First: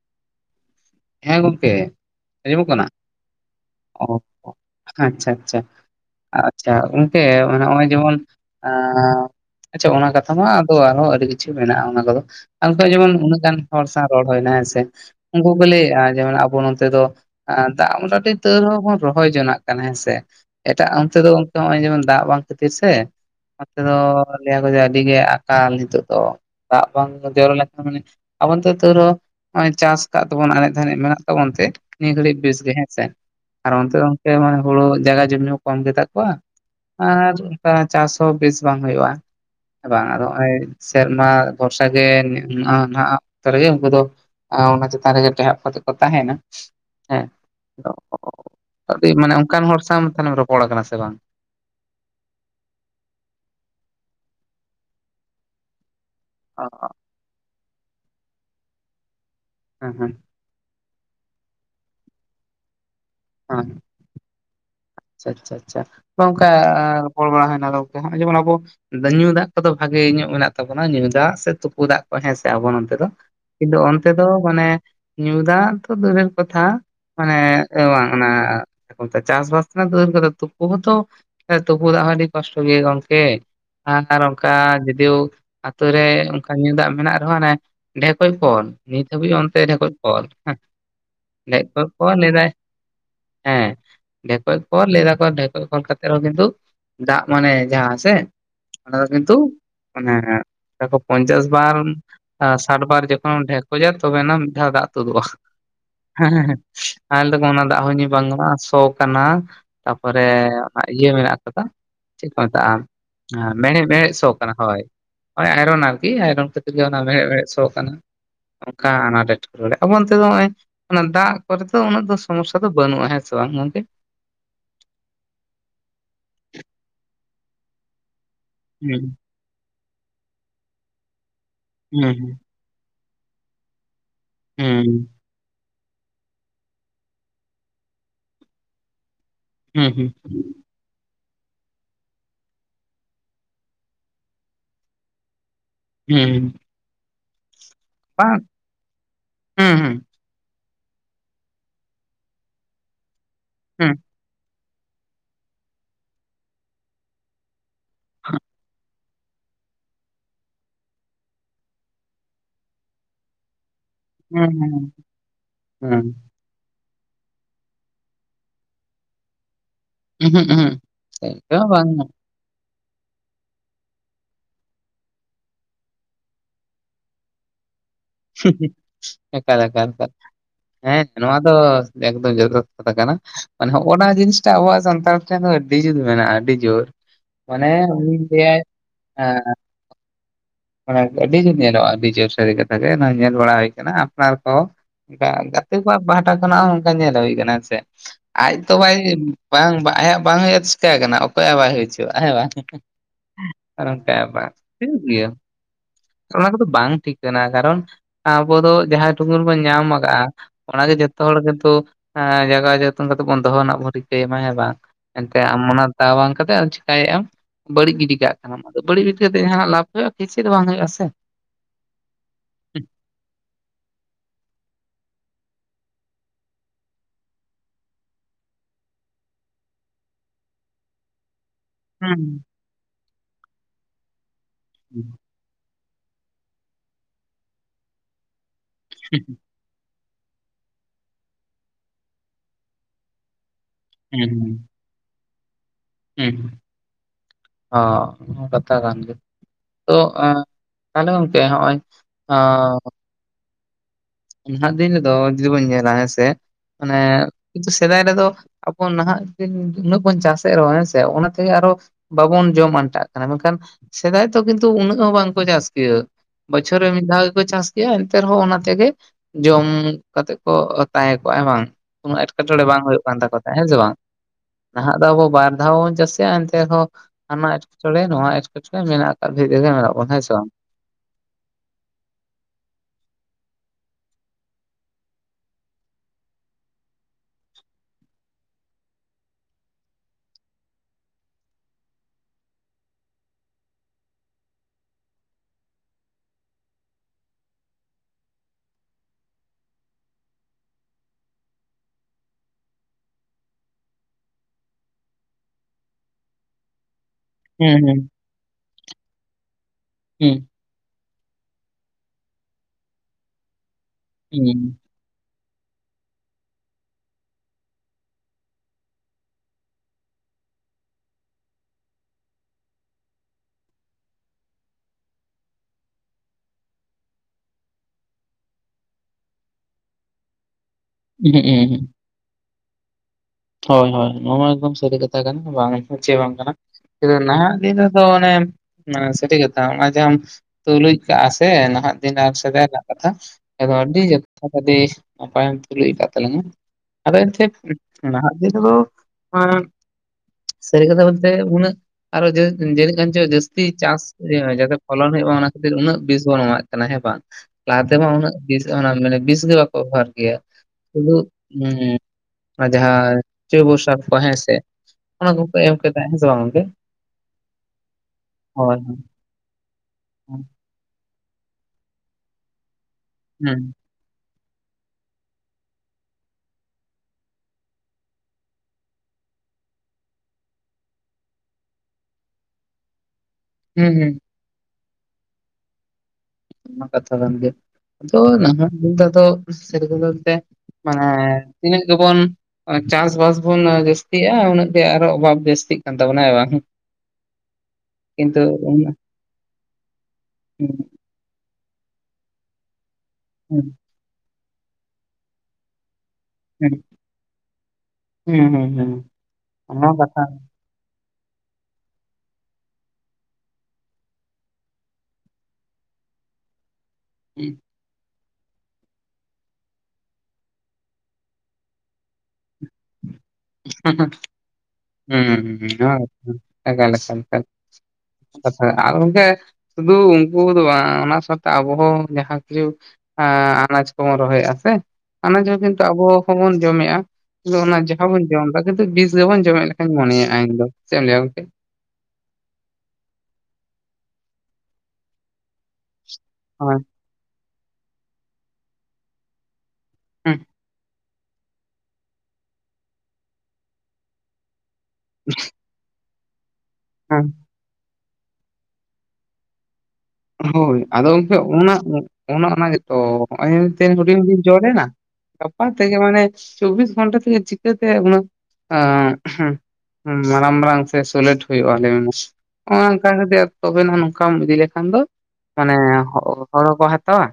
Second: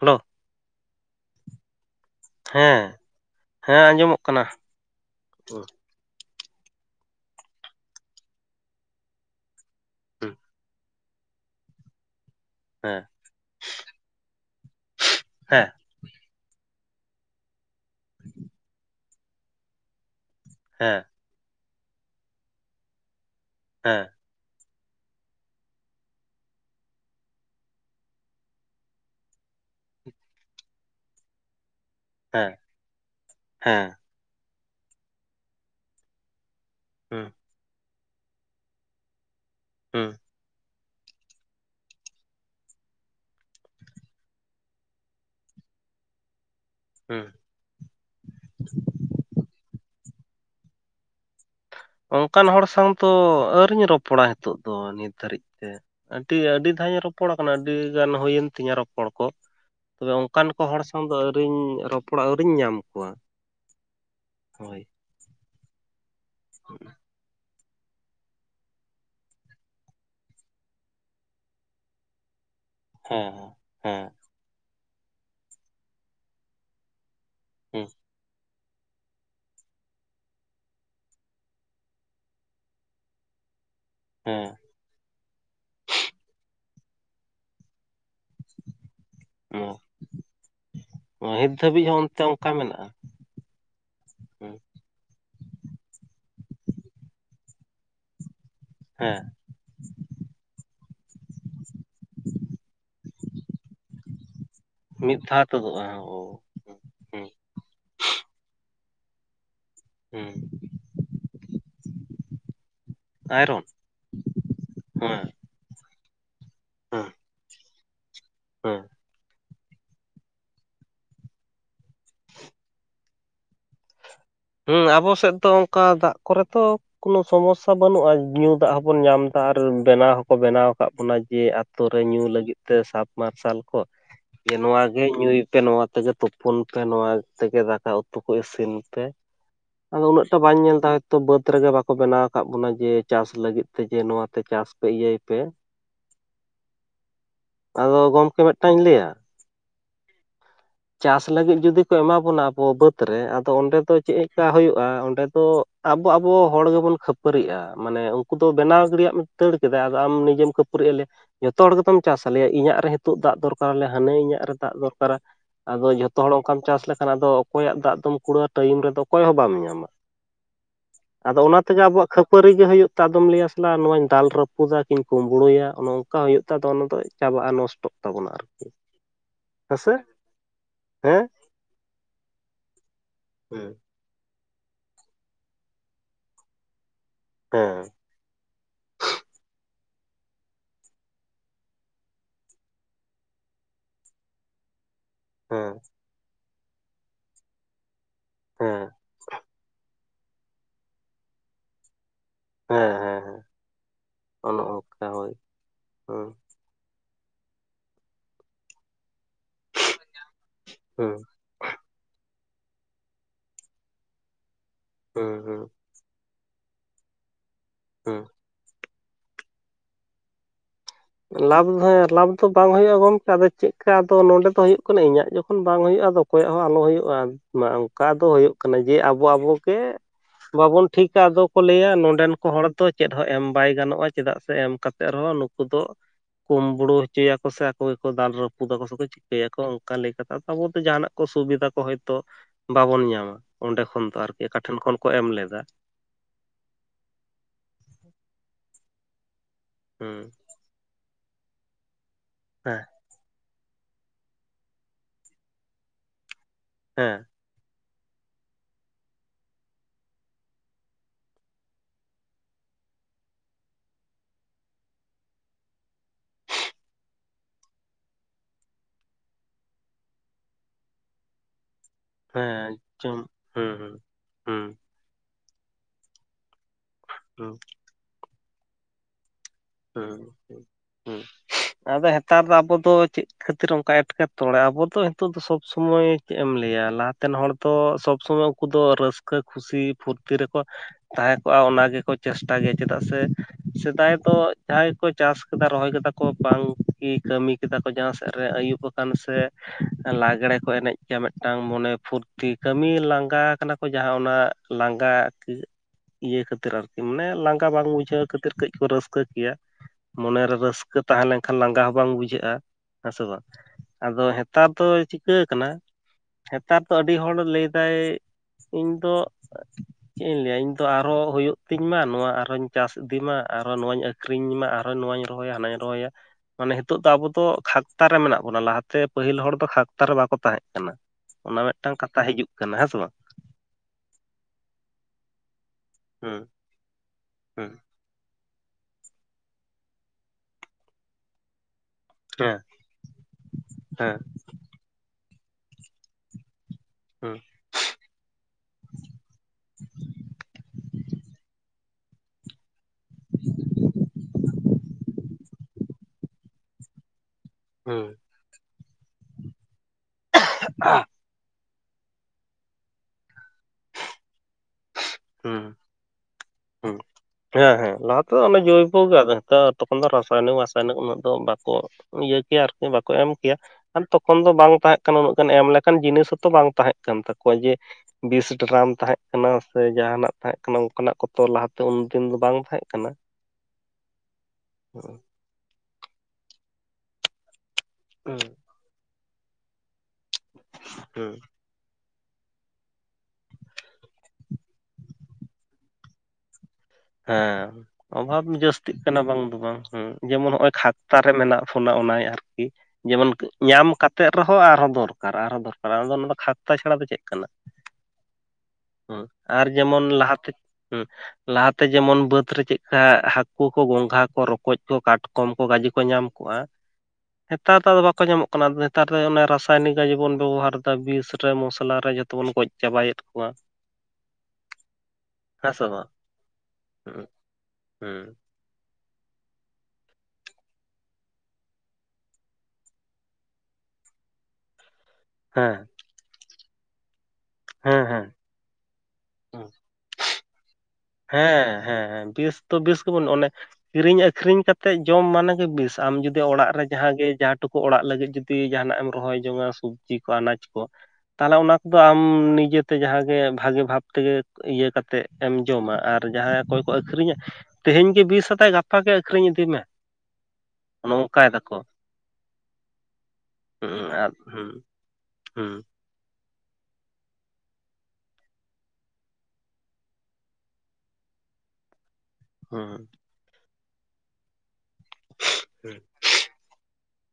[inaudible] Hello ᱦᱮᱸ ᱜᱚᱢᱠᱮ ᱟᱭᱡᱢᱚᱜ ᱠᱟᱱᱟ ᱦᱮᱸ ᱦᱮᱸ [inaudible] ᱚ ᱟᱸᱡᱚᱢᱚᱜ ᱠᱟᱱᱟ ᱟᱪᱪᱷᱟ ᱟᱪᱪᱷᱟ ᱦᱩᱸ ᱟᱪᱪᱷᱟ ᱚᱱᱠᱮ ᱱᱚᱜᱼᱚᱭ ᱡᱮᱢᱚᱱ ᱟᱪᱪᱷᱟ ᱚᱱᱟ ᱦᱩᱸ ᱠᱟᱛᱷᱟ ᱢᱟ ᱟᱫᱚ ᱟᱨᱦᱚᱸ ᱟᱹᱰᱤ ᱠᱤᱪᱷᱩ ᱢᱮᱱᱟᱜᱼᱟ ᱚᱱᱟ ᱠᱚᱫᱚ ᱟᱨ ᱚᱱᱠᱮ ᱦᱮᱸ ᱡᱮᱢᱚᱱ ᱩᱱᱟᱹᱜ ᱜᱟᱱ ᱦᱚᱲ ᱥᱟᱶ ᱨᱚᱲ ᱦᱩᱭᱱᱟ ᱦᱮᱸ ᱥᱮ ᱩᱱᱠᱩ ᱠᱚ ᱦᱮᱸ ᱡᱮᱢᱚᱱ ᱟᱵᱚ ᱱᱚᱱᱚᱛᱮ ᱫᱚ ᱫᱟᱜ ᱢ ᱟᱹᱰᱤ ᱫᱟᱹᱲ ᱦᱚ [unintelligible] ᱸ ᱵᱚᱱ ᱨᱚᱦᱚᱭ ᱡᱚᱱᱟᱜ ᱠᱟᱱᱟ ᱦᱮᱸᱥᱮ ᱮᱴᱟᱜ ᱦᱮᱸ ᱚᱱᱛᱮ ᱫᱚ [inaudible] ᱦᱚᱸᱜᱼᱚᱭ ᱡᱮᱢᱚᱱ ᱫᱟᱜ ᱵᱟᱝ ᱠᱷᱟᱹᱛᱤᱨ ᱥᱮ ᱚᱱᱛᱮ ᱫᱚ ᱦᱮᱸ ᱞᱟᱹᱭ ᱟᱠᱚ ᱡᱮ ᱟᱹᱰᱤ ᱜᱮ ᱟᱠᱟᱞ ᱦᱤᱛᱳᱜ ᱫᱚ ᱫᱟᱜ ᱵᱟᱝ ᱡᱚᱨᱚ ᱞᱮᱱᱠᱷᱟᱱ [inaudible] ᱟᱵᱚᱱ ᱛᱚ ᱛᱟᱹᱭ ᱨᱮᱦᱚ [inaudible] ᱪᱟᱥ ᱠᱟᱜ ᱛᱟᱵᱚᱱ ᱟᱱᱮᱡ ᱫᱷᱟᱱᱮᱡ ᱢᱮᱱᱟᱜ ᱛᱟᱵᱚᱱ ᱛᱮ ᱱᱤᱭᱟᱹ ᱜᱷᱟᱹᱲᱤᱡ ᱦᱮᱸ ᱵᱮᱥ ᱜᱮ ᱦᱮᱸᱥᱮ ᱟᱨ ᱦᱮᱸ ᱚᱱᱛᱮ [inaudible] ᱮ ᱢᱟᱱᱮ ᱦᱩᱲᱩ ᱡᱟᱜᱟ ᱡᱚᱢ ᱧᱩ ᱠᱚᱢ ᱜᱮᱛᱟ ᱠᱚᱣᱟᱹ ᱦᱩᱸ ᱟᱨ ᱠᱟ ᱪᱟᱥ ᱦᱚᱸ ᱵᱮᱥ ᱵᱟᱝ ᱦᱩᱭᱩᱜᱼᱟ ᱦᱮᱸ ᱵᱟᱝ ᱦᱩᱸ ᱟᱨ ᱦᱚᱜᱼᱚᱭ ᱥᱮᱨᱢᱟ ᱵᱷᱚᱨᱥᱟ ᱜᱮ [inaudible] [inaudible] ᱨᱮᱜᱮ ᱩᱱᱠᱩ ᱫᱚ [inaudible] ᱛᱟᱱ ᱨᱮᱜᱮ ᱴᱮᱦᱚᱵ ᱠᱟᱛᱮᱜ ᱠᱚ ᱛᱟᱸᱦᱮᱱᱟ ᱦᱩᱸ ᱦᱮᱸ [inaudible] ᱟᱹᱫᱤ ᱢᱟᱱᱮ ᱚᱱᱠᱟᱱ ᱦᱚᱲ ᱥᱟᱶ ᱛᱟᱦᱞᱮᱢ ᱨᱚᱯᱚᱲ ᱠᱟᱱᱟ ᱥᱮ ᱵᱟᱝ? ᱚᱱᱠᱟᱱ ᱦᱚᱲ ᱥᱟᱶ ᱛᱚ ᱟᱹᱣᱨᱤᱧ ᱨᱚᱯᱚᱲᱟ ᱦᱤᱛᱳᱜ ᱫᱚ ᱱᱤᱛ ᱫᱷᱟᱹᱨᱤᱡ ᱛᱮ ᱟᱹᱰᱤ ᱚ ᱟᱹᱰᱤ ᱫᱷᱟᱣ ᱤᱧ ᱨᱚᱯᱚᱲᱟ ᱟᱠᱟᱱᱟ ᱟᱹᱰᱤ ᱜᱟᱱ ᱦᱩᱭᱮᱱ ᱛᱤᱧᱟᱹ ᱨᱚᱯᱚᱲ ᱠᱚ ᱦᱮᱸ ᱦᱮᱸ ᱛᱚᱵᱮ ᱝᱠᱟᱱ ᱠᱚ ᱦᱚᱲ ᱥᱟᱶ ᱫᱚ ᱟᱹᱣᱨᱤᱧ ᱨᱚᱯᱚᱲ ᱟᱹᱣᱨᱤᱧ ᱧᱟᱢ ᱠᱚᱣᱟᱹ ᱦᱚᱸ ᱟᱪᱪᱷᱟ ᱟᱪᱷᱟ ᱟᱪᱷᱟ ᱚᱝᱠᱟ ᱟ ᱨᱚᱯᱚᱲ ᱵᱟᱲᱟ ᱦᱩᱭ ᱱᱟ [inaudible] ᱦᱚᱜᱼᱚᱭ ᱡᱮᱢᱚᱱ ᱟᱵᱚ ᱧᱩ ᱫᱟᱜ ᱠᱚᱫᱚ ᱵᱷᱟᱜᱮ ᱧᱚᱜ ᱢᱮᱱᱟᱜ ᱛᱟᱵᱚᱱᱟ ᱧᱩ ᱫᱟᱜ ᱥᱮ ᱛᱩᱯᱩ ᱫᱟᱜ ᱠᱚ ᱦᱮᱸ ᱥᱮ ᱟᱵᱚ ᱦᱮᱸ [inaudible] ᱠᱤᱱᱛᱩ ᱚᱱᱛᱮ ᱦᱮᱸ ᱫᱚ ᱢᱟᱱᱮ ᱧᱩ ᱫᱟᱜ ᱛᱚ ᱫᱩᱨᱮᱨ ᱠᱚᱛᱷᱟ᱾ ᱢᱟᱱᱮ ᱮ ᱦᱮᱸ ᱵᱟᱝ ᱚᱱᱟ ᱮ [inaudible] ᱪᱟᱥᱵᱟᱥ ᱠᱟᱱᱟ ᱛᱩᱯᱩ ᱦᱚᱸᱛᱚ ᱦᱮᱸ ᱛᱳᱯᱳ ᱫᱟᱜ ᱦᱚᱸ ᱟᱹᱰᱤ ᱠᱚᱥᱴᱚ ᱜᱮᱭᱟ ᱜᱚᱝᱠᱮ ᱾ ᱟᱨ ᱛᱟᱨ ᱚᱝᱠᱟ ᱦᱮᱸ ᱡᱩᱫᱤᱳ ᱟᱛᱳ ᱨᱮ ᱚᱱᱠᱟ ᱧᱩ ᱫᱟᱜ ᱢᱮᱱᱟᱜ ᱨᱮᱦᱚᱸ ᱦᱟᱱᱮ ᱰᱷᱮᱠᱚᱡ ᱠᱚᱞ᱾ ᱱᱤᱛ ᱦᱟᱹᱵᱤᱡ ᱚᱱᱛᱮ ᱦᱮᱸ ᱰᱷᱮᱠᱚᱡ ᱠᱚᱞ ᱦᱮᱸ ᱱᱤᱛ ᱫᱷᱟᱹᱵᱤᱡ ᱰᱷᱮᱜᱠᱚᱡ ᱦᱚᱸ ᱠᱚᱞ ᱚᱱᱛᱮ ᱞᱮᱫᱟ ᱚᱱᱠᱟ ᱢᱮᱱᱟᱜᱼᱟ ᱦᱮᱸ ᱦᱮᱸ ᱰᱷᱮᱠᱚᱡ ᱠᱚᱞ ᱞᱮᱹᱭ ᱫᱟᱠᱚ ᱰᱷᱮᱠᱚᱡ ᱠᱚᱞ ᱠᱷᱟᱹᱛᱤᱨ ᱦᱚᱸ ᱠᱤᱱᱛᱩ ᱫᱟᱜ ᱢᱟᱱᱮ ᱡᱟᱦᱟᱸ ᱥᱮ ᱚᱱᱟ ᱫᱚ ᱦᱮᱸ ᱠᱤᱱᱛᱩ ᱢᱟᱱᱮ ᱫᱟᱠᱚ ᱯᱚᱧᱪᱟᱥ ᱵᱟᱨ ᱟ ᱥᱟᱴ ᱵᱟᱨ ᱡᱚᱠᱷᱚᱱ ᱰᱷᱮᱜᱠᱚᱡᱟ ᱛᱚᱵᱮᱱᱟ ᱢᱤᱫ ᱫᱷᱟᱣ ᱫᱟᱜ ᱢᱤᱫ ᱛᱩᱫᱩᱜᱼᱟ ᱫᱷᱟᱣ ᱛᱩᱫᱩᱜᱼᱟ ᱳ ᱦᱮᱸ᱾ ᱟᱨ ᱦᱩᱸ ᱞᱟᱹᱭ ᱫᱟᱠᱚ ᱚᱱᱟ ᱫᱟᱜ ᱦᱚᱸ ᱧᱩ ᱵᱟᱝ ᱜᱟᱱᱚᱜᱼᱟ ᱥᱚ ᱠᱟᱱᱟ᱾ ᱛᱟᱯᱚᱨᱮ ᱦᱩᱸ ᱚᱱᱟ ᱤᱭᱟᱹ ᱢᱮᱱᱟᱜ ᱟᱠᱟᱫᱟ᱾ ᱪᱮᱫ ᱠᱚ ᱢᱮᱛᱟᱜᱼᱟ ᱟ ᱟᱭᱨᱚᱱ ᱢᱮᱬᱦᱮᱫ ᱢᱮᱦᱮᱫ ᱥᱚ ᱠᱟᱱᱟ ᱦᱚᱭ᱾ ᱦᱮᱸ ᱦᱚᱭ ᱟᱭᱨᱚᱱ ᱟᱨᱠᱤ ᱟᱭᱨᱚᱱ ᱠᱷᱟᱹᱛᱤᱨ ᱜᱮ ᱚᱱᱟ ᱦᱮᱸ ᱢᱮᱲᱦᱮᱫ ᱢᱮᱲᱦᱮᱫ ᱥᱚ ᱠᱟᱱᱟ ᱦᱮᱸ ᱚᱱᱠᱟ ᱟᱱᱟᱴ [inaudible] ᱟᱵᱚ ᱚᱱᱛᱮ ᱫᱚ ᱦᱚᱜᱼᱚᱭ ᱚᱱᱮ ᱫᱟᱜ ᱠᱚᱨᱮ ᱫᱚ ᱩᱱᱟᱹᱜ ᱫᱚ ᱥᱚᱢᱚᱥᱥᱟ ᱫᱚ ᱵᱟᱹᱱᱩᱜᱼᱟ ᱦᱮᱸ ᱥᱮ ᱵᱟᱝ ᱜᱚᱝᱠᱮ? ᱦᱩᱸ ᱟᱵᱚ ᱥᱮᱫ ᱫᱚ ᱚᱱᱠᱟ ᱫᱟᱜ ᱠᱚᱨᱮ ᱛᱚ ᱠᱳᱱᱚ ᱥᱚᱢᱚᱥᱥᱟ ᱵᱟᱹᱱᱩᱜᱼᱟ ᱧᱩ ᱫᱟᱜ ᱦᱚᱸᱵᱚᱱ ᱦᱩᱸ ᱧᱟᱢ᱾ ᱛᱟ ᱟᱨ ᱵᱮᱱᱟᱣ ᱦᱚᱸᱠᱚ ᱵᱮᱱᱟᱣ ᱠᱟᱜ ᱵᱚᱱᱟ ᱡᱮ ᱟᱛᱳ ᱨᱮ ᱦᱩᱸ ᱧᱩ ᱦᱩᱸ ᱞᱟᱹᱜᱤᱫ ᱛᱮ ᱥᱟᱵ ᱢᱟᱨᱥᱟᱞ ᱠᱚ᱾ ᱡᱮ ᱱᱚᱣᱟ ᱜᱮ ᱧᱩᱭ ᱯᱮ ᱱᱚᱣᱟ ᱛᱮᱜᱮ ᱛᱳ ᱯᱳᱱ ᱯᱮ ᱱᱚᱣᱟ ᱛᱮᱜᱮ ᱫᱟᱠᱟ ᱩᱛᱩ ᱠᱚ ᱤᱥᱤᱱ ᱯᱮ ᱟᱫᱚ ᱩᱱᱟᱹᱜ ᱴᱟ ᱵᱟᱹᱧ ᱧᱮᱞ ᱫᱟᱲᱮ ᱛᱚ ᱵᱟᱹᱫ ᱨᱮᱜᱮ ᱵᱟᱠᱚ ᱵᱮᱱᱟᱣ ᱠᱟᱜ ᱵᱚᱱᱟ ᱡᱮ ᱪᱟᱥ ᱞᱟᱹᱜᱤᱫ ᱛᱮᱜᱮ ᱱᱚᱣᱟ ᱛᱮ ᱪᱟᱥ ᱯᱮ ᱤᱭᱟᱹᱭ ᱯᱮ᱾ ᱦᱩᱸ ᱟᱫᱚ ᱜᱚᱢᱠᱮ ᱢᱮᱫᱴᱟᱝ ᱤᱧ ᱞᱟᱹᱭᱟ? ᱦᱩᱸ ᱩᱸ ᱪᱟᱥ ᱞᱟᱹᱜᱤᱫ ᱡᱩᱫᱤ ᱠᱚ ᱮᱢᱟ ᱵᱚᱱᱟ ᱟᱵᱚ ᱵᱟᱹᱫ ᱨᱮ ᱟᱫᱚ ᱚᱸᱰᱮ ᱫᱚ ᱪᱮᱫ ᱠᱟ ᱦᱩᱭᱩᱜᱼᱟ ᱚᱸᱰᱮ ᱫᱚ ᱟᱵᱚ ᱟᱵᱚ ᱦᱚᱲ ᱜᱮᱵᱚᱱ ᱠᱷᱟᱹᱯ ᱯᱟᱹᱨᱤᱜᱼᱟ ᱢᱟᱱᱮ ᱩᱱᱠᱩ ᱫᱚ ᱵᱮᱱᱟᱣ ᱜᱤᱰᱤᱭᱟᱜ ᱫᱟᱹᱲ ᱠᱮᱫᱟᱭ ᱟᱫᱚ ᱟᱢ ᱱᱤᱡᱮᱢ ᱠᱷᱟᱹᱯᱨᱤᱜ ᱞᱮᱟ ᱡᱚᱛᱚ ᱦᱚᱲ ᱜᱮᱛᱚᱢ ᱪᱟᱥ ᱟ ᱞᱮᱭᱟᱭ ᱤᱧᱟᱹᱜ ᱨᱮ ᱛᱩᱜ ᱛᱟᱫ ᱫᱚᱨᱠᱟᱨ ᱞᱮ ᱦᱟᱱᱮ ᱣ ᱤᱧᱟᱹᱜ ᱨᱮ ᱫᱟᱜ ᱫᱚᱨᱠᱟᱨᱟ᱾ ᱟᱫᱚ ᱡᱷᱚᱛᱚ ᱦᱚᱲ ᱚᱱᱠᱟᱢ ᱪᱟᱥ ᱞᱮᱠᱷᱟᱱ ᱟᱫᱚ ᱚᱠᱚᱭᱟᱜ ᱫᱟᱜ ᱫᱚᱢ ᱠᱩᱲᱟᱹ ᱟ ᱴᱟᱭᱤᱢ ᱨᱮᱫᱚ ᱚᱠᱚᱭ ᱦᱚᱸ ᱵᱟᱢ ᱧᱟᱢᱟ᱾ ᱩᱸᱦᱩᱜ ᱩᱸᱦᱩᱜ [unintelligible] ᱯᱟᱹᱨᱤ ᱜᱮ ᱦᱩᱭᱩᱜ ᱛᱟ ᱟᱫᱚᱢ ᱞᱟᱹᱭᱟ ᱥᱟᱞᱟ ᱱᱚᱣᱟᱧ ᱫᱟᱞ ᱨᱟᱹᱯᱩᱫᱟ ᱠᱤᱧ ᱠᱩᱢᱵᱽᱲᱩᱭᱟ ᱚᱱᱠᱟ ᱦᱩᱭᱩᱜ ᱛᱟ ᱟᱫᱚ [unintelligible] ᱪᱟᱵᱟᱜᱼᱟ ᱱᱚᱥᱴᱚᱜ ᱛᱟᱵᱚᱱᱟ ᱟᱨᱠᱤ [inaudible] ᱮᱠᱟᱞ ᱮᱠᱟᱞ ᱦᱮᱸᱥᱮ ᱠᱟᱞ ᱦᱮᱸ ᱱᱚᱣᱟ ᱫᱚ ᱮᱠᱫᱚᱢ ᱡᱚᱛᱷᱟᱛ ᱠᱟᱛᱷᱟ ᱠᱟᱱᱟ ᱦᱮᱸ [unintelligible] ᱚᱱᱟ ᱡᱤᱱᱤᱥᱴᱟᱜ ᱟᱵᱚᱣᱟᱜ ᱥᱟᱱᱛᱟᱲ ᱴᱷᱮᱱ ᱫᱚ ᱟᱹᱰᱤ ᱡᱩᱛ ᱢᱮᱱᱟᱜᱼᱟ ᱟᱹᱰᱤ ᱡᱳᱨ᱾ ᱢᱟᱱᱮ ᱩᱱᱤ ᱞᱮᱹᱭᱟᱭ᱾ ᱦᱮᱸ ᱮᱸ ᱢᱟᱱᱮ [inaudible] ᱟᱹᱰᱤ ᱡᱩᱨ ᱧᱮᱞᱚᱜᱼᱟ ᱟᱹᱰᱤ ᱡᱩᱨ ᱥᱟᱨᱤ ᱧᱮᱞ ᱵᱟᱲᱟ ᱦᱩᱭ ᱟᱠᱟᱱᱟ ᱟᱯᱱᱟᱨ ᱠᱚ ᱜᱟᱛᱮ ᱦᱮᱸ ᱠᱚᱣᱟᱜ ᱯᱟᱦᱴᱟ ᱠᱷᱚᱱᱟᱜ ᱚᱱᱠᱟ ᱧᱮᱞ ᱦᱩᱭ ᱟᱠᱟᱱᱟ ᱥᱮ ᱟᱡ ᱛᱚ ᱦᱮᱸ ᱵᱟᱭ ᱵᱟᱝ ᱟᱭᱟᱜ ᱵᱟᱝ ᱦᱳᱭᱳᱜ [inaudible] ᱠᱟᱱᱟ ᱚᱠᱚᱭᱭᱟᱜ ᱦᱚ ᱵᱟᱭ ᱦᱳᱭ ᱦᱮᱸᱵᱟᱝ ᱦᱮᱸ ᱦᱮᱸ ᱦᱮᱸ ᱚᱱ‌ᱚ ᱚᱝᱠᱟ ᱠᱮᱯᱟᱨ ᱚᱱᱮ ᱴᱷᱤᱠ ᱚᱱᱠᱟ ᱜᱤᱭᱟ᱾ ᱦᱳᱭ ᱦᱩᱸ ᱚᱱᱟ ᱠᱚᱫᱚ ᱵᱟᱝ ᱴᱷᱤᱠ ᱠᱟᱱᱟ ᱠᱟᱨᱚᱱ ᱟᱵᱚ ᱫᱚ ᱡᱟᱦᱟᱸ ᱴᱩᱠᱩᱱ ᱵᱚᱱ ᱧᱟᱢ ᱠᱟᱜᱼᱟ ᱚᱱᱟᱜᱮ ᱦᱩᱸ ᱡᱚᱛᱚ ᱦᱚᱲ ᱜᱮᱛᱚ ᱟ ᱡᱟᱜᱟᱣ ᱡᱚᱛᱚᱱ ᱠᱟᱛᱮᱜ ᱵᱚᱱ ᱫᱚᱦᱚ ᱨᱮᱱᱟᱜ ᱵᱚᱱ ᱨᱤᱠᱟᱹᱭ ᱢᱟ ᱦᱮᱸ ᱵᱟᱝ ᱦᱩᱸ ᱮᱱᱛᱮ ᱟᱢ ᱦᱩᱸ ᱚᱱᱟ ᱛᱟ ᱵᱟᱝ ᱠᱟᱛᱮᱜ ᱟᱫᱚ ᱪᱤᱠᱟᱹᱭᱮᱫ ᱟᱢ ᱵᱟᱹᱲᱤᱡ ᱜᱤᱰᱤ ᱦᱩᱸ ᱠᱟᱜ ᱥᱟᱱᱟᱢᱟᱜ ᱵᱟᱹᱲᱤᱡ ᱵᱤ ᱠᱟᱛᱮ ᱡᱟᱦᱟᱱᱟᱜ ᱞᱟᱵᱷ ᱦᱩᱭᱩᱜᱼᱟ ᱠᱤ ᱪᱮᱫ ᱫᱚ ᱵᱟᱝ ᱦᱳᱭᱳᱜᱼᱟ ᱥᱮ᱾ ᱞᱟᱵᱷ ᱫᱚ ᱦᱮᱸ ᱞᱟᱵᱷ ᱫᱚ ᱵᱟᱝ ᱦᱩᱭᱩᱜᱼᱟ ᱜᱚᱢᱠᱮ ᱟᱫᱚ ᱪᱮᱫᱠᱟ ᱟᱫᱚ ᱱᱚᱰᱮ ᱫᱚ ᱦᱩᱭᱩᱜ ᱠᱟᱱᱟ ᱤᱧᱟᱹᱜ ᱡᱚᱠᱷ ᱠᱷᱚᱱ ᱵᱟᱝ ᱦᱳᱭᱳᱜᱼᱟ ᱟᱫᱚ ᱚᱠᱚᱭᱟᱜ ᱦᱚᱸ ᱟᱞᱚ ᱦᱳᱭᱳᱜᱼᱟ ᱢᱟ ᱚᱝᱠᱟ ᱫᱚ ᱦᱳᱭᱳᱜ ᱠᱟᱱᱟ ᱡᱮ ᱟᱵᱚ ᱟᱵᱚᱜᱮ ᱵᱟᱵᱚᱱ ᱴᱷᱤᱠᱟ ᱟᱫᱚ ᱠᱚ ᱞᱟᱹᱭᱟ ᱱᱚᱸᱰᱮᱱ ᱦᱩᱸ ᱠᱚ ᱦᱚᱲ ᱫᱚ ᱪᱮᱫ ᱦᱚᱸ ᱮᱢ ᱵᱟᱭ ᱜᱟᱱᱚᱜᱼᱟ ᱪᱮᱫᱟᱜ ᱥᱮ ᱮᱢ ᱦᱩᱸ ᱠᱟᱛᱮᱫ ᱨᱮᱦᱚᱸ ᱱᱩᱠᱩ ᱫᱚ ᱠᱳᱢᱵᱩᱲᱳ ᱦᱚᱪᱚᱭᱟᱠᱚ ᱥᱮ ᱟᱠᱚ ᱜᱮᱠᱚ ᱫᱟᱞ ᱨᱟᱹᱯᱩᱫᱟᱠᱚ ᱥᱮᱠᱚ ᱪᱤᱠᱟᱹᱭᱟ᱾ ᱚᱱᱠᱟ ᱞᱮᱠᱟᱛᱮ ᱟᱫᱚ ᱟᱵᱚ ᱫᱚ ᱡᱟᱦᱟᱱᱟᱜ ᱠᱚ ᱥᱩᱵᱤᱫᱷᱟ ᱠᱚ ᱦᱚᱭᱛᱳ ᱵᱟᱵᱚᱱ ᱧᱟᱢᱟ ᱚᱸᱰᱮ ᱠᱷᱚᱱ ᱫᱚ ᱟᱨᱠᱤ ᱚᱠᱟ ᱴᱷᱮᱱ ᱠᱷᱚᱱ ᱠᱚ ᱮᱢ ᱞᱮᱫᱟ ᱦᱮᱸ ᱚ ᱱᱚᱣᱟ ᱠᱟᱛᱷᱟ ᱠᱟᱱ ᱜᱮᱭᱟ ᱛᱚ ᱦᱩᱸ ᱛᱟᱦᱚᱞᱮ ᱜᱚᱝᱠᱮ ᱦᱚᱜᱼᱚᱭ ᱮ ᱦᱮᱸ ᱱᱟᱦᱟᱜ ᱫᱤᱱ ᱨᱮᱫᱚ ᱡᱩᱫᱤ ᱵᱚᱱ ᱧᱮᱞᱟ ᱦᱮᱸᱥᱮ ᱢᱟᱱᱮ ᱦᱮᱸ ᱠᱤᱱᱛᱩ ᱥᱮᱫᱟᱭ ᱨᱮᱫᱚ ᱟᱵᱚ ᱱᱟᱦᱟᱜ ᱫᱤᱱ ᱩᱱᱟ. ᱜ ᱵᱚᱱ ᱪᱟᱥᱮᱫ ᱨᱮᱦᱚᱸ ᱦᱮᱸ ᱥᱮ ᱚᱱᱟ ᱛᱮᱜᱮ ᱟᱨᱦᱚᱸ ᱵᱟᱵᱚᱱ ᱡᱚᱢ ᱟᱱᱴᱟᱜ ᱠᱟᱱᱟ ᱢᱮᱱᱠᱷᱟᱱ ᱥᱮᱫᱟᱭ ᱫᱚ ᱠᱤᱱᱛᱩ ᱩᱱᱟᱹᱜ ᱦᱚᱸ ᱵᱟᱝᱠᱚ ᱪᱟᱥ ᱠᱤᱭᱟᱹ ᱵᱚᱪᱷᱚᱨ ᱨᱮ ᱢᱤᱫ ᱫᱷᱟᱣ ᱜᱮᱠᱚ ᱪᱟᱥ ᱜᱮᱭᱟ ᱮᱱᱛᱮ ᱨᱮᱦᱚᱸ ᱚᱱᱟ ᱛᱮᱜᱮ ᱡᱚᱢ ᱠᱟᱛᱮᱫ ᱠᱚ ᱛᱟᱦᱮᱸ ᱠᱚᱜᱼᱟ ᱦᱮ ᱵᱟᱝ ᱩᱳᱱᱳ ᱮᱴᱠᱮᱴᱚᱬᱮ ᱦᱮᱸ ᱵᱟᱝ ᱦᱩᱭᱩᱜ ᱠᱟᱱ ᱡᱚᱢ ᱛᱟᱠᱚ ᱛᱟᱦᱮᱸ ᱦᱮᱸ ᱥᱮ ᱵᱟᱝ ᱦᱩᱸ ᱦᱩᱸ ᱱᱟᱦᱟᱜ ᱟᱫᱚ ᱟᱵᱚ ᱵᱟᱨ ᱫᱷᱟᱣ ᱵᱚᱱ ᱪᱟᱥᱮᱜᱼᱟ ᱮᱱᱛᱮ ᱨᱮᱦᱚᱸ ᱦᱟᱱᱟ ᱦᱩᱸ ᱮᱴᱠᱮᱴᱚᱬᱮ ᱱᱚᱣᱟ ᱮᱴᱠᱮᱴᱚᱬᱮ ᱢᱮᱱᱟᱜ ᱠᱟᱫᱟ [unintelligible] ᱵᱚᱱ ᱦᱮ ᱥᱮ ᱵᱟᱝ ᱦᱮ ᱟᱫᱚ ᱦᱮᱛᱟᱨ ᱫᱚ ᱟᱵᱚ ᱫᱚ ᱪᱮᱫ ᱠᱷᱟᱹᱛᱤᱨ ᱚᱱᱠᱟ ᱮᱴᱠᱮᱛᱚᱲᱮ ᱟᱵᱚ ᱫᱚ ᱱᱤᱛᱚᱜ ᱫᱚ ᱥᱚᱵᱽ ᱥᱚᱢᱚᱭ ᱪᱮᱫ ᱮᱢ ᱞᱟᱹᱭᱟ ᱞᱟᱦᱟᱛᱮᱱ ᱦᱚᱲ -ᱛᱚ ᱥᱚᱵᱽ ᱥᱚᱢᱚᱭ ᱩᱱᱠᱩ ᱫᱚ ᱨᱟᱹᱥᱠᱟᱹ ᱠᱷᱩᱥᱤ ᱯᱷᱩᱨᱛᱤ ᱨᱮᱠᱚ- -ᱛᱟᱦᱮᱸ ᱠᱚᱜᱼᱟ ᱚᱱᱟ ᱜᱮᱠᱚ ᱪᱮᱥᱴᱟ ᱜᱮᱭᱟ ᱪᱮᱫᱟᱜ ᱥᱮ ᱥᱮᱫᱟᱭ ᱫᱚ ᱡᱟᱸᱦᱟ ᱜᱮᱠᱚ ᱪᱟᱥ ᱠᱟᱫᱟ ᱨᱚᱦᱚᱭ ᱠᱟᱫᱟ ᱠᱚ ᱵᱟᱝᱜᱤ ᱠᱟᱹᱢᱤ ᱠᱟᱫᱟ ᱠᱚ ᱡᱟᱦᱟᱸ ᱥᱮᱫ ᱨᱮ ᱟᱹᱭᱩᱵ ᱟᱠᱟᱱ ᱥᱮ -ᱞᱟᱜᱽᱬᱮ ᱠᱚ ᱮᱱᱮᱡ ᱜᱮᱭᱟ ᱢᱤᱫᱴᱟᱝ ᱢᱚᱱᱮ ᱯᱷᱩᱨᱛᱤ ᱠᱟᱹᱢᱤ ᱞᱟᱸᱜᱟ ᱠᱟᱱᱟ ᱠᱚ ᱡᱟᱦᱟᱸ ᱚᱱᱟ ᱞᱟᱸᱜᱟ ᱤᱭᱟᱹ ᱠᱷᱟᱹᱛᱤᱨ ᱟᱨᱠᱤ ᱢᱟᱱᱮ ᱞᱟᱸᱜᱟ ᱦᱩᱸ ᱵᱟᱝ ᱵᱩᱡᱷᱟᱹᱣ ᱠᱷᱟᱹᱛᱤᱨ ᱠᱟᱹᱡ ᱠᱚ ᱨᱟᱹᱥᱠᱟᱹ ᱠᱮᱭᱟ᱾ ᱦᱩᱸ ᱢᱚᱱᱮᱨᱮ ᱨᱟᱹᱥᱠᱟᱹ ᱛᱟᱦᱮᱸ ᱞᱮᱱᱠᱷᱟᱱ ᱞᱟᱸᱜᱟ ᱦᱚᱸ ᱵᱟᱝ ᱵᱩᱡᱷᱟᱹᱜᱼᱟ ᱦᱮᱸ ᱥᱮ ᱵᱟᱝ ᱟᱫᱚ ᱦᱩᱸ ᱦᱮᱛᱟᱨ ᱫᱚ ᱪᱤᱠᱟᱹ ᱠᱟᱱᱟ ᱦᱮᱛᱟᱨ ᱫᱚ ᱟᱹᱰᱤ ᱦᱚᱲ ᱞᱟᱹᱭ ᱫᱟᱭ ᱤᱧ ᱫᱚ ᱪᱮᱫ ᱤᱧ ᱞᱟᱹᱭᱟ ᱤᱧ ᱫᱚ ᱟᱨᱚ ᱦᱩᱭᱩᱜ ᱛᱤᱧ ᱢᱟ ᱱᱚᱣᱟ ᱟᱨᱚᱧ ᱪᱟᱥ ᱤᱫᱤ ᱢᱟ ᱟᱨᱚ ᱱᱚᱣᱟᱧ ᱟᱹᱠᱷᱨᱤᱧ -ᱟᱹᱠᱷᱨᱤᱧ ᱢᱟ ᱟᱨᱦᱚᱸ ᱱᱚᱣᱟᱧ ᱨᱚᱦᱚᱭᱟ ᱦᱟᱱᱟᱧ ᱨᱚᱦᱚᱭᱟ ᱢᱟᱱᱮ ᱱᱤᱛᱚᱜ ᱫᱚ ᱟᱵᱚ ᱫᱚ ᱠᱷᱟᱠᱛᱟᱨ ᱨᱮ ᱢᱮᱱᱟᱜ ᱵᱚᱱᱟ ᱞᱟᱦᱟᱛᱮ ᱯᱟᱹᱦᱤᱞ ᱦᱚᱲ ᱫᱚ ᱠᱷᱟᱠᱛᱟᱨ ᱨᱮ ᱵᱟᱠᱚ ᱛᱟᱦᱮᱸ ᱠᱟᱱᱟ ᱦᱩᱸ ᱦᱩᱸ ᱚᱱᱟ ᱦᱩᱸ ᱢᱤᱫᱴᱟᱝ ᱠᱟᱛᱷᱟ ᱦᱤᱡᱩᱜ ᱠᱟᱱᱟ ᱦᱮᱸ ᱥᱮ ᱵᱟᱝ ᱦᱳᱭ ᱦᱳᱭ ᱱᱚᱣᱟ ᱢᱟ ᱮᱠᱫᱚᱢ ᱥᱟᱹᱨᱤ ᱠᱟᱛᱷᱟ ᱠᱟᱱᱟ ᱵᱟᱝ ᱪᱮᱫ ᱵᱟᱝ ᱦᱩᱸ ᱠᱟᱱᱟ ᱛᱚᱵᱮ ᱱᱟᱦᱟᱜ ᱦᱩᱸ ᱫᱤᱱ ᱨᱮᱫᱚ ᱚᱱᱮ ᱥᱟᱨᱤ ᱠᱟᱛᱷᱟ ᱚᱱᱟ ᱡᱟᱦᱟᱢ- ᱛᱩᱩᱞᱩᱡ ᱠᱟᱜᱼᱟ ᱥᱮ ᱱᱟᱦᱟᱜ ᱫᱤᱱ ᱟᱨ ᱦᱮᱸ ᱥᱮᱫᱟᱭ ᱨᱮᱱᱟᱜ ᱠᱟᱛᱷᱟ ᱟᱹᱰᱤ ᱦᱮᱸ ᱡᱚᱛᱷᱟ ᱟᱰᱤ ᱱᱟᱯᱟᱭᱮᱢ ᱛᱩᱞᱩᱡ ᱟᱠᱟᱫ ᱛᱟᱞᱟᱝᱼᱟ ᱟᱫᱚ ᱦᱩᱸ ᱮᱱᱛᱮᱫ ᱱᱟᱦᱟᱜ ᱫᱤᱱ ᱨᱮᱫᱚ [inaudible] ᱥᱟᱹᱨᱤ ᱠᱟᱛᱷᱟ ᱵᱚᱞᱛᱮ ᱩᱱᱟᱹᱜ ᱟᱨᱚ ᱡᱟ. ᱡᱟᱹᱱᱤᱡ ᱠᱷᱟᱱᱪᱚ ᱡᱟᱹᱥᱛᱤ ᱪᱟᱥ ᱡᱟᱛᱮ ᱯᱷᱚᱞᱚᱱ ᱦᱩᱭᱩᱜ ᱚᱱᱟ ᱠᱷᱟᱹᱛᱤᱨ ᱩᱱᱟᱹᱜ ᱵᱤᱥ ᱵᱚᱱ ᱮᱢᱟᱜ ᱠᱟᱱᱟ ᱦᱮᱸ ᱵᱟᱝ ᱦᱩᱸ ᱞᱟᱦᱟᱛᱮᱢᱟ ᱩᱱᱟᱹᱜ ᱵᱤᱥ ᱚᱱᱟ ᱢᱟᱱᱮ ᱵᱤᱥ ᱜᱮ ᱵᱟᱠᱚ ᱵᱮᱵᱚᱦᱟᱨ ᱜᱮᱭᱟ ᱥᱩᱫᱩ- ᱟᱱᱟ ᱡᱟᱦᱟᱸ ᱪᱟ. ᱛ ᱵᱚᱭᱥᱟᱠᱷ ᱠᱚ ᱦᱮᱸ ᱥᱮ ᱚᱱᱟ ᱠᱚᱠᱚ ᱮᱢ ᱦᱩᱸ ᱠᱮᱫᱟ ᱦᱮᱸ ᱥᱮ ᱵᱟᱝ ᱜᱚᱝᱠᱮ ᱦᱩ ᱦᱮᱸ ᱦᱮᱸ ᱞᱟᱦᱟ ᱛᱮᱫᱚ ᱚᱱᱮ ᱦᱳᱭ ᱡᱚᱭᱵᱚ ᱦᱳᱭ ᱜᱮ ᱟᱫᱚ ᱦᱮᱛᱟᱨ ᱛᱚᱠᱷᱚᱱ ᱫᱚ ᱨᱟᱥᱟᱭᱱᱤᱠ ᱢᱟᱥᱟᱭᱚᱱᱤᱠ ᱩᱱᱟᱹᱜ ᱫᱚ ᱵᱟᱠᱚ ᱤᱭᱟᱹ ᱠᱮᱭᱟ ᱟᱨᱠᱤ ᱵᱟᱠᱚ ᱮᱢ ᱠᱮᱭᱟ ᱦᱩᱸ ᱟᱨ ᱛᱚᱠᱷᱚᱱ ᱫᱚ ᱵᱟᱝ ᱛᱟᱦᱮᱡ ᱠᱟᱱᱟ ᱩᱱᱟᱹᱜ ᱜᱟᱱ ᱮᱢ ᱞᱮᱠᱟᱱ ᱡᱤᱱᱤᱥ ᱦᱚᱸᱛᱚ ᱵᱟᱝ ᱛᱟᱦᱮᱸ ᱠᱟᱱ ᱛᱟᱠᱚᱣᱟ ᱡᱮ ᱵᱤᱥ ᱰᱨᱟᱢ ᱛᱟᱦᱮᱡᱸ ᱠᱟᱱᱟ᱾ ᱥᱮ ᱡᱟᱦᱟᱱᱟᱜ ᱛᱟᱦᱮᱸ ᱠᱟᱱᱟ ᱚᱱᱠᱟᱱᱟᱜ ᱠᱚ ᱛᱚ ᱞᱟᱦᱟᱛᱮ ᱩᱱᱫᱤᱱ ᱫᱚ ᱵᱟᱝ ᱛᱟᱦᱮᱸᱡ ᱠᱟᱱᱟ᱾ ᱦᱩᱸ ᱦᱩᱸ [unintelligible] ᱚᱱᱟ ᱠᱟᱛᱷᱟ ᱠᱟᱱ ᱜᱮ ᱟᱫᱚ ᱱᱟᱦᱟᱜ ᱱᱮᱛᱟᱨ ᱫᱚ ᱥᱮᱨᱚᱠᱚᱢ ᱵᱚᱞᱛᱮ ᱢᱟᱱᱮ ᱦᱩᱸ ᱛᱤᱱᱟᱹᱜ ᱜᱮᱵᱚᱱ ᱪᱟᱥᱵᱟᱥ ᱵᱚᱱ ᱡᱟᱹᱥᱛᱤᱜᱼᱟ ᱩᱱᱟᱹᱜ ᱟᱨᱚ ᱚᱵᱷᱟᱵ ᱡᱟᱹᱥᱛᱤᱜ ᱠᱟᱱ ᱛᱟᱵᱚᱱᱟ ᱦᱮᱵᱟᱝ ᱦᱮᱸ ᱚᱵᱷᱟᱵ ᱚᱱᱟ ᱡᱟᱹᱥᱛᱤᱜ ᱠᱟᱱᱟ ᱵᱟᱝ ᱫᱚ ᱵᱟᱝ ᱦᱮᱸ ᱡᱮᱢᱚᱱ ᱱᱚᱜᱼᱚᱭ ᱦᱩᱸ ᱠᱷᱟᱠ [unintelligible] ᱢᱮᱱᱟᱜ ᱵᱚᱱᱟ ᱚᱱᱟ ᱟᱨᱠᱤ ᱡᱮᱢᱚᱱ ᱦᱩᱸ ᱧᱟᱢ ᱠᱟᱛᱮ ᱛᱮᱫ ᱨᱮᱦᱚᱸ ᱟᱨᱦᱚᱸ ᱫᱚᱨᱠᱟᱨ ᱟᱨᱦᱚᱸ ᱫᱚᱨᱠᱟᱨ ᱟᱫᱚ ᱠᱷᱟᱠᱛᱟ ᱦᱩᱸ ᱪᱷᱟᱲᱟ ᱫᱚ ᱪᱮᱫ ᱠᱟᱱᱟ? ᱦᱩᱸ ᱦᱩᱸ ᱦᱩᱸ ᱟᱨ ᱚᱱᱟ ᱡᱮᱢᱚᱱ ᱠᱟᱛᱷᱟ ᱞᱟᱦᱟᱛᱮ ᱦᱩᱸ ᱞᱟᱦᱟ ᱛᱮ ᱡᱮᱢᱚᱱ ᱵᱟᱹᱫᱽ ᱨᱮ ᱪᱮᱫ ᱞᱮᱠᱟ ᱦᱟᱹᱠᱩ ᱠᱚ ᱜᱚᱝᱜᱷᱟ ᱠᱚ ᱨᱚᱠᱚᱡᱽ ᱠᱚ ᱠᱟᱴᱠᱚᱢ ᱠᱚ ᱜᱟᱹᱡᱤ ᱠᱚ ᱧᱟᱢ ᱠᱚᱜᱼᱟ᱾ ᱦᱩᱸ ᱦᱮᱸᱛᱟᱛ ᱱᱮᱛᱟᱨ ᱫᱚ ᱵᱟᱠᱚ ᱧᱟᱢᱚᱜ ᱠᱟᱱᱟ ᱱᱮᱛᱟᱨ ᱫᱚ ᱚᱱᱮ ᱨᱟᱥᱟᱭᱱᱤᱠ ᱡᱮᱵᱚᱱ ᱵᱮᱵᱚᱦᱟᱨᱮᱫᱟ ᱵᱤᱥ ᱨᱮ ᱢᱚᱥᱞᱟ ᱨᱮ ᱡᱚᱛᱚᱵᱚᱱ ᱜᱚᱡ ᱪᱟᱵᱟᱭᱮᱫ ᱠᱚᱣᱟ ᱦᱮᱸ ᱦᱮᱸ ᱥᱮ ᱵᱟᱝ ᱦᱳᱭ ᱮᱠᱟᱞ ᱦᱩᱸ ᱮᱠᱟᱞ ᱦᱩᱸ ᱟᱨ ᱜᱚᱝᱠᱮ ᱥᱩᱫᱩ ᱩᱱᱠᱩ ᱫᱚ ᱵᱟᱝ ᱚᱱᱟ ᱥᱟᱶᱛᱮ ᱟᱵᱚᱦ ᱦᱚᱸ ᱡᱟᱦᱟᱸ ᱠᱤᱪᱷᱩ ᱟᱱᱟᱡᱽ ᱠᱚᱵᱚᱱ ᱨᱚᱦᱚᱭᱮᱫᱼᱟ ᱥᱮ ᱟᱱᱟᱡᱽ ᱦᱚᱸ ᱦᱮᱸ ᱠᱤᱱᱛᱩ ᱟᱵᱚ ᱦᱚᱸᱵᱚᱱ ᱡᱚᱢᱮᱫᱼᱟ᱾ ᱟᱫᱚ ᱚᱱᱟ ᱦᱮᱸ ᱡᱟᱦᱟᱸ ᱵᱚᱱ ᱦᱮᱸ ᱡᱚᱢᱫᱟ ᱠᱤᱱᱛᱩ ᱵᱤᱥ ᱜᱮᱵᱚᱱ ᱡᱚᱢᱮᱫ ᱞᱮᱠᱟᱧ ᱢᱚᱢᱮ ᱞᱮᱠᱟᱧ ᱢᱚᱱᱮᱭ-ᱟ ᱤᱧ ᱫᱚ᱾ ᱪᱮᱫ ᱮᱢ ᱞᱟᱹᱭᱟ ᱜᱚᱝᱠᱮ ᱦᱮᱸ ᱦᱮᱸ ᱦᱮᱸ ᱵᱤᱥ ᱛᱚ ᱵᱤᱥ ᱜᱮᱵᱚᱱ ᱚᱱᱮ ᱠᱤᱨᱤᱧ ᱟᱹᱷᱨᱤᱧ ᱠᱟᱛᱮᱜ ᱡᱚᱢ ᱢᱟᱱᱮ ᱜᱮ ᱵᱮᱥ᱾ ᱟᱢ ᱡᱩᱫᱤ ᱚᱲᱟᱜ ᱦᱳᱭ ᱨᱮ ᱡᱟᱦᱟᱸᱜᱮ ᱡᱟᱦᱟᱸ ᱴᱩᱠᱩ ᱚᱲᱟᱜ ᱞᱟᱹᱜᱤᱫ ᱡᱩᱫᱤ ᱡᱟᱦᱟᱱᱟᱜᱮᱢ ᱨᱚᱦᱚᱭ ᱡᱚᱝᱟ ᱥᱚᱵᱡᱤ ᱠᱚ ᱦᱮᱸ ᱟᱱᱟᱡᱽ ᱠᱚ ᱛᱟᱦᱚᱞᱮ ᱚᱱᱟ ᱠᱚᱫᱚ ᱟᱢ ᱱᱤᱡᱮᱛᱮ ᱡᱟᱦᱟᱸᱜᱮ ᱵᱷᱟᱜᱮ ᱵᱷᱟᱵ ᱛᱮᱜᱮ ᱤᱭᱟᱹ ᱠᱟᱛᱮᱫ ᱮᱢ ᱡᱚᱢᱟ ᱟᱨ ᱡᱟᱦᱟᱸᱭ ᱚᱠᱚᱭ ᱠᱚ ᱦᱮᱸ ᱟᱹᱷᱨᱤᱧᱟ ᱛᱮᱦᱤᱧ ᱜᱮ ᱵᱤᱥ ᱦᱟᱛᱟᱣ ᱢᱮ ᱜᱟᱯᱟᱜ ᱜᱮ ᱟᱹᱠᱷᱨᱤᱧ ᱤᱫᱤ ᱢᱮ᱾ ᱦᱳᱭ ᱟᱫᱚ ᱚᱱᱮ ᱜᱚᱢᱠᱮ ᱚᱱᱠᱟᱭ ᱚᱱᱟ ᱫᱟᱠᱚ ᱚᱱᱟ ᱚᱱᱟᱜᱮᱛᱚ ᱦᱩᱸ ᱛᱮᱦᱮᱸᱧ ᱦᱩᱰᱤᱧ ᱟᱨ ᱦᱩᱰᱤᱧ ᱦᱩᱸ ᱡᱚᱞᱮᱱᱟ ᱜᱟᱯᱟ ᱦᱩᱸ ᱛᱮᱜᱮ ᱢᱟᱱᱮ ᱪᱚᱵᱽᱵᱤᱥ ᱜᱷᱚᱱᱴᱟ ᱛᱮᱜᱮ ᱪᱤᱠᱟᱹᱛᱮ ᱩᱱᱟᱹᱜ ᱢᱟᱨᱟᱝ ᱢᱟᱨᱟᱝ ᱥᱮ ᱥᱩᱞᱮᱴ ᱦᱩᱭᱩᱜᱼᱟ ᱞᱟᱹᱭᱢᱮ ᱢᱟ᱾ ᱱᱚᱜᱼ ᱱᱚᱝᱠᱟ ᱦᱩᱸ ᱠᱟᱛᱮ ᱛᱚᱵᱮᱱᱟ ᱱᱚᱝᱠᱟᱢ ᱤᱫᱤ ᱞᱮᱠᱷᱟᱱ ᱫᱚ ᱢᱟᱱᱮ ᱦᱩᱸ ᱦᱚᱲᱠᱚ ᱦᱟᱛᱟᱣᱟ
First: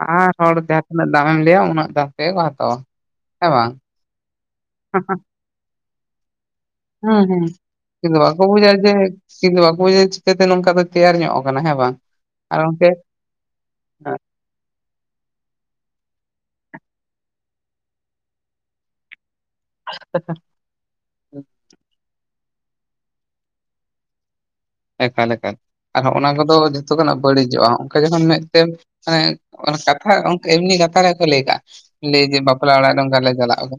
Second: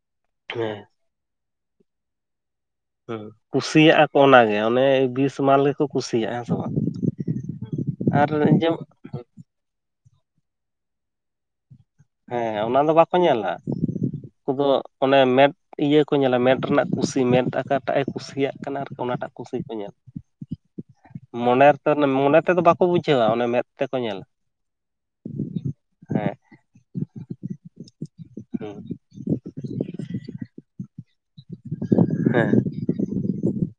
ᱟᱨ ᱦᱚᱲ ᱦᱮᱸ ᱡᱟᱦᱟᱸ ᱛᱤᱱᱟᱹᱜ ᱫᱟᱢᱮᱢ ᱞᱟᱹᱭᱟ ᱩᱱᱟᱹᱜ ᱫᱟᱢ ᱛᱮᱜᱮ ᱠᱚ ᱦᱟᱛᱟᱣᱟ᱾ ᱦᱩᱸ ᱦᱮᱸ ᱵᱟᱝ ᱠᱩᱥᱤᱭᱟᱜᱼᱟ ᱠᱚ ᱚᱱᱟᱜᱮ ᱚᱱᱮ ᱵᱤᱥ ᱢᱟᱞ ᱜᱮᱠᱚ ᱠᱩᱥᱤᱭᱟᱜᱼᱟ ᱦᱮᱸ ᱥᱮ ᱵᱟᱝ ᱦᱩᱸ ᱦᱩᱸ ᱠᱤᱱᱛᱩ ᱵᱟᱠᱚ ᱵᱩᱡᱟ ᱡᱮ ᱠᱤᱱᱛᱩ ᱵᱟᱠᱚ ᱵᱩᱡᱟ ᱪᱤᱠᱟᱹᱛᱮ ᱱᱚᱝᱠᱟ ᱫᱚ ᱛᱮᱭᱟᱨ ᱧᱚᱜ ᱟᱠᱟᱱᱟ ᱦᱮᱸ ᱵᱟᱝ ᱦᱮᱸ ᱟᱨ ᱚᱱᱟ ᱚᱱᱛᱮ ᱫᱚ ᱵᱟᱠᱚ ᱧᱮᱞᱟ ᱱᱩᱠᱩ ᱫᱚ ᱚᱱᱮ ᱢᱮᱫ ᱤᱭᱟᱹ ᱠᱚ ᱧᱮᱞᱟ ᱢᱮᱸᱫ ᱨᱮᱱᱟᱜ ᱠᱩᱥᱤ ᱢᱮᱸᱫ ᱚᱠᱟᱴᱟᱜ ᱮ ᱠᱩᱥᱤᱭᱟᱜ ᱠᱟᱱᱟ ᱟᱨᱠᱤ ᱚᱱᱟᱴᱟᱜ ᱠᱩᱥᱤ᱾ ᱢᱚᱱᱮ ᱨᱮᱛ ᱢᱚᱱᱮ ᱛᱮᱫᱚ ᱵᱟᱠᱚ ᱵᱩᱡᱷᱟᱹᱣᱟ ᱚᱱᱮ ᱢᱮᱸᱫ ᱛᱮᱠᱚ ᱧᱮᱞᱟ᱾ ᱮᱠᱟᱞ ᱞᱮᱠᱟ ᱟᱨᱦᱚᱸ ᱚᱱᱟ ᱦᱮᱸ ᱠᱚᱫᱚ ᱡᱚᱛᱚ ᱠᱷᱱᱟᱜ ᱵᱟᱹᱲᱤᱡᱚᱜᱼᱟ᱾ ᱡᱚᱠᱷᱚᱱ ᱢᱮᱫᱛᱮ ᱦᱮᱸ ᱢᱟᱱᱮ ᱠᱟᱛᱷᱟ ᱜᱟᱢᱠᱮ ᱮᱢᱱᱤ ᱠᱟᱛᱷᱟ ᱨᱮᱠᱚ ᱞᱟᱹᱭ ᱠᱟᱜ ᱞᱟᱹᱭ ᱡᱮ ᱵᱟᱯᱞᱟ ᱚᱲᱟᱜ ᱨᱮ ᱱᱚᱝᱠᱟ ᱞᱮ ᱪᱟᱞᱟᱣᱟ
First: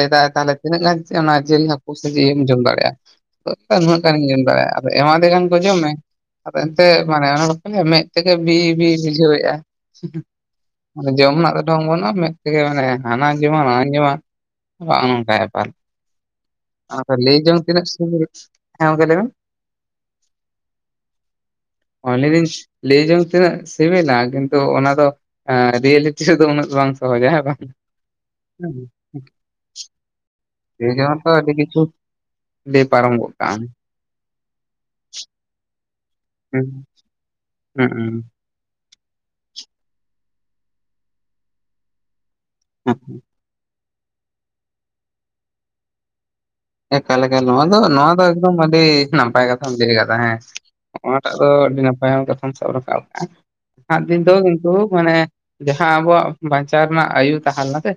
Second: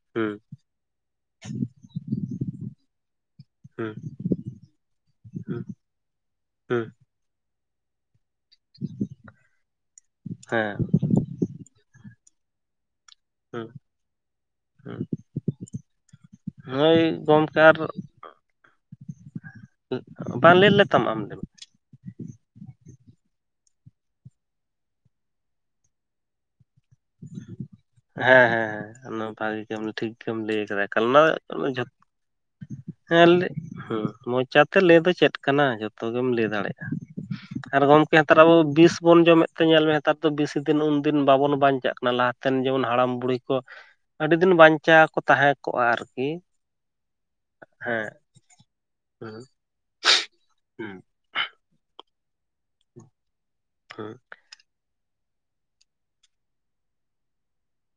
ᱞᱟᱹᱫᱟᱭ ᱦᱩᱸ ᱛᱟᱦᱚᱞᱮ ᱛᱤᱱᱟᱹᱜ ᱜᱟᱱ ᱚᱱᱟ ᱡᱤᱞ ᱦᱟᱹᱠᱩ ᱥᱮ ᱡᱮ ᱮᱢ ᱡᱚᱢ ᱫᱟᱲᱮᱭᱟᱜᱼᱟ ᱦᱩᱸ ᱩᱱᱟᱹᱜ ᱜᱟᱱᱤᱧ ᱡᱚᱢ ᱫᱟᱲᱮᱭᱟᱜᱼᱟ᱾ ᱮᱢᱟ ᱫᱮ ᱠᱟᱱᱠᱚ ᱦᱩᱸ ᱡᱚᱢ ᱢᱮ ᱟᱫᱚ ᱦᱩᱸ ᱮᱱᱛᱮ ᱢᱟᱱᱮ ᱟᱱᱟᱞᱚᱥ ᱠᱚ ᱡᱚᱢ ᱢᱮ᱾ ᱢᱮᱫ ᱛᱮᱜᱮ ᱵᱤ ᱵᱤ ᱵᱩᱡᱷᱟᱹᱣᱮᱫᱼᱟ ᱦᱮᱸ ᱡᱚᱢ ᱨᱮᱱᱟᱜ ᱫᱚ ᱰᱷᱚᱝ ᱵᱟᱹᱱᱩᱜᱼᱟ ᱢᱮᱫ ᱛᱮᱜᱮ ᱢᱟᱱᱮ ᱦᱟᱱᱟ ᱡᱚᱢᱟ ᱦᱩᱸ ᱱᱟᱦᱟᱧ ᱡᱚᱢᱟ ᱦᱩᱸ ᱚᱦᱚᱸᱱᱚᱝᱠᱟ ᱵᱮᱯᱟᱨ᱾ ᱦᱳᱭ ᱞᱟᱹᱭ ᱜᱚᱢᱠᱮ ᱡᱚᱝ ᱟᱨ ᱛᱤᱱᱟᱹᱜ ᱥᱩᱨᱠᱴ ᱦᱮᱸ ᱜᱚᱝᱠᱮ ᱞᱟᱹᱭᱢᱮ? ᱵᱟᱝ ᱞᱟᱹᱭ ᱞᱮᱛᱟᱢ ᱟᱢ ᱞᱟᱹᱭᱫᱤᱧ ᱞᱟᱹᱭ ᱡᱚᱝ ᱛᱤᱱᱟᱹᱜ ᱥᱤᱵᱤᱞᱟ ᱠᱤᱱᱛᱩ ᱚᱱᱟ ᱫᱚ ᱨᱤᱭᱮᱞᱤ ᱱᱤᱛᱟᱹ ᱫᱚ ᱩᱱᱟᱹᱜ ᱫᱚ ᱵᱟᱝ ᱥᱚᱦᱚᱡᱟ ᱦᱮᱸ ᱵᱟᱝ ᱦᱮᱸ ᱦᱮᱸ ᱦᱮᱸ [unintelligible] ᱵᱷᱟᱜᱤ ᱜᱮ ᱴᱷᱤᱠ ᱜᱮᱢ ᱞᱟᱹᱭ ᱟᱠᱟᱫᱟ ᱮᱠᱟᱞ ᱚᱱᱟ᱾ [unintelligible] ᱠᱤᱪᱷᱩ ᱞᱮᱭ ᱯᱟᱨᱚᱢ ᱜᱚᱜ ᱠᱟ ᱟᱢ᱾ ᱦᱩᱸ ᱢᱚᱪᱟᱛᱮ ᱞᱟᱹᱭ ᱫᱚ ᱪᱮᱫ ᱠᱟᱱᱟ ᱡᱚᱛᱚ᱾ ᱡᱚᱛᱚ ᱜᱮᱢ ᱞᱟᱹᱭ ᱫᱟᱲᱮᱜᱼᱟ ᱟᱨ ᱦᱩᱸ ᱜᱚᱢᱠᱮ ᱦᱩᱸ ᱦᱮᱸᱮᱛᱟᱨ ᱟᱵᱚ ᱫᱚ ᱵᱤᱥ ᱵᱚᱱ ᱡᱚᱢᱮᱫ᱾ ᱛᱮ ᱧᱮᱞ ᱢᱮ ᱦᱮᱸᱮᱛᱟᱨ ᱫᱚ ᱵᱤᱥᱤ ᱫᱤᱱ ᱦᱚ ᱩᱱᱫᱤᱱ ᱵᱟᱵᱚᱱ ᱵᱟᱧᱪᱟᱜ ᱠᱟᱱᱟ ᱞᱟᱦᱟᱛᱮᱱ ᱡᱮᱢᱚᱱ ᱦᱟᱲᱟᱢ ᱵᱩᱲᱦᱤ᱾ ᱟᱹᱰᱤ ᱫᱤᱱ ᱵᱟᱧᱪᱟᱣ ᱠᱚ ᱛᱟᱦᱮᱸ ᱠᱚᱜᱼᱟ ᱟᱨᱠᱤ᱾ ᱮᱠᱟᱞ ᱮᱠᱟᱞ ᱱᱚᱣᱟ ᱫᱚ ᱦᱮᱸ ᱱᱚᱣᱟ ᱫᱚ ᱮᱠᱫᱚᱢ ᱟᱹᱰᱤ ᱦᱩᱸ ᱱᱟᱯᱟᱭ ᱠᱟᱛᱷᱟᱢ ᱞᱟᱹᱭ ᱟᱠᱟᱫᱟ ᱦᱮᱸ᱾ ᱦᱩᱸ ᱴᱟᱜ ᱫᱚ ᱟᱹᱰᱤ ᱱᱟᱯᱟᱭ ᱠᱟᱛᱷᱟᱢ ᱥᱟᱵ ᱨᱟᱠᱟᱵ ᱠᱟᱜᱼᱟ ᱱᱟᱦᱟᱜ ᱦᱩᱸ ᱫᱤᱱ ᱫᱚ᱾ ᱛᱳ ᱢᱟᱱᱮ ᱡᱟᱦᱟᱸ ᱟᱵᱚᱣᱟᱜ ᱵᱟᱧᱪᱟᱣ ᱨᱮᱱᱟᱜ ᱟᱭᱩ ᱛᱟᱦᱮᱸ ᱞᱮᱱᱟ ᱥᱮ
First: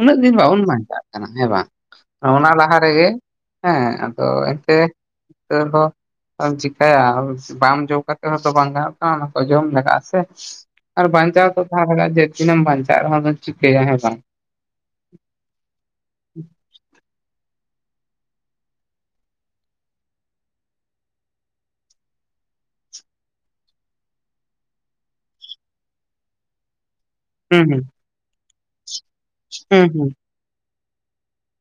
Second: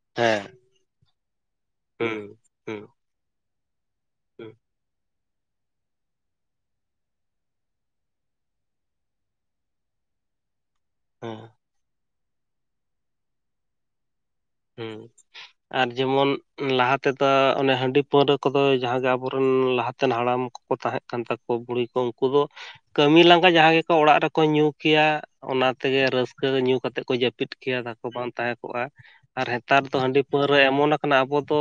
ᱩᱱᱟᱹᱜ ᱫᱤᱱ ᱦᱮᱸ ᱵᱟᱵᱚᱱ ᱵᱟᱧᱪᱟᱜᱼᱟ᱾ ᱦᱮᱸ ᱵᱟᱝ ᱦᱩᱸ ᱚᱱᱟ ᱞᱟᱦᱟ ᱦᱩᱸ ᱨᱮᱜᱮ ᱦᱮᱸ ᱟᱫᱚ ᱦᱩᱸ ᱮᱱᱛᱮ᱾ ᱚ ᱦᱚᱸ [unintelligible] ᱟᱫᱚᱢ ᱪᱮᱤᱠᱟᱹᱭᱟ ᱵᱟᱢ ᱡᱚ ᱠᱟᱛᱮ ᱦᱚᱸᱛᱚ ᱵᱟᱝ ᱜᱟᱱᱚᱜ ᱠᱟᱱᱟ ᱚᱱᱟ ᱠᱚ ᱡᱚᱢ ᱞᱟᱜᱟᱜᱼᱟ ᱥᱮ᱾ ᱟᱨ ᱦᱮᱸ ᱵᱟᱧᱪᱟᱣ ᱛᱚ ᱛᱟᱣ ᱦᱚᱲᱟᱜ ᱡᱮ ᱛᱤᱱᱟᱹᱢ ᱵᱟᱧᱪᱟᱜᱟ ᱦᱚᱲᱫᱚᱢ ᱪᱤᱠᱟᱹᱭᱟ ᱦᱮᱸ ᱵᱟᱝ ᱦᱮᱸ ᱟᱨ ᱡᱮᱢᱚᱱ ᱞᱟᱦᱟ ᱛᱮᱫᱚ ᱚᱱᱮ ᱦᱟᱺᱰᱤ ᱯᱟᱹᱣᱨᱟᱹ ᱠᱚᱫᱚ ᱡᱟᱦᱟᱸᱜᱮ ᱟᱵᱚᱨᱮᱱ ᱞᱟᱦᱟᱛᱮᱱ ᱦᱟᱲᱟᱢ᱾ ᱠᱚ ᱛᱟᱦᱮᱸᱜ ᱠᱟᱱ ᱛᱟᱠᱚ ᱵᱩᱲᱦᱤ ᱠᱚ ᱩᱱᱠᱩ ᱫᱚ᱾ ᱠᱟᱹᱢᱤ ᱞᱟᱸᱜᱟ ᱡᱟᱦᱟᱸ ᱜᱮᱠᱚ ᱚᱲᱟᱜ ᱨᱮᱠᱚ ᱧᱩ ᱠᱮᱭᱟ, ᱚᱱᱟᱛᱮᱜᱮ ᱨᱟᱹᱥᱠᱟᱹ ᱧᱩ ᱠᱟᱛᱮᱜ ᱠᱚ ᱡᱟᱹᱯᱤᱫ᱾ ᱯᱤᱫ ᱦᱩᱸ ᱠᱮᱭᱟ ᱦᱩᱸ ᱫᱟᱠᱚ ᱵᱟᱝ ᱛᱟᱦᱮᱸ ᱠᱚᱜᱼᱟ ᱟᱨ ᱦᱮᱸᱮᱛᱟᱨ ᱦᱩᱸ ᱫᱚ ᱦᱩᱸ ᱦᱟᱺᱰᱤ ᱯᱟᱹᱣᱨᱟᱹ ᱮᱢᱚᱱ ᱠᱟᱱᱟ ᱟᱵᱚ ᱫᱚ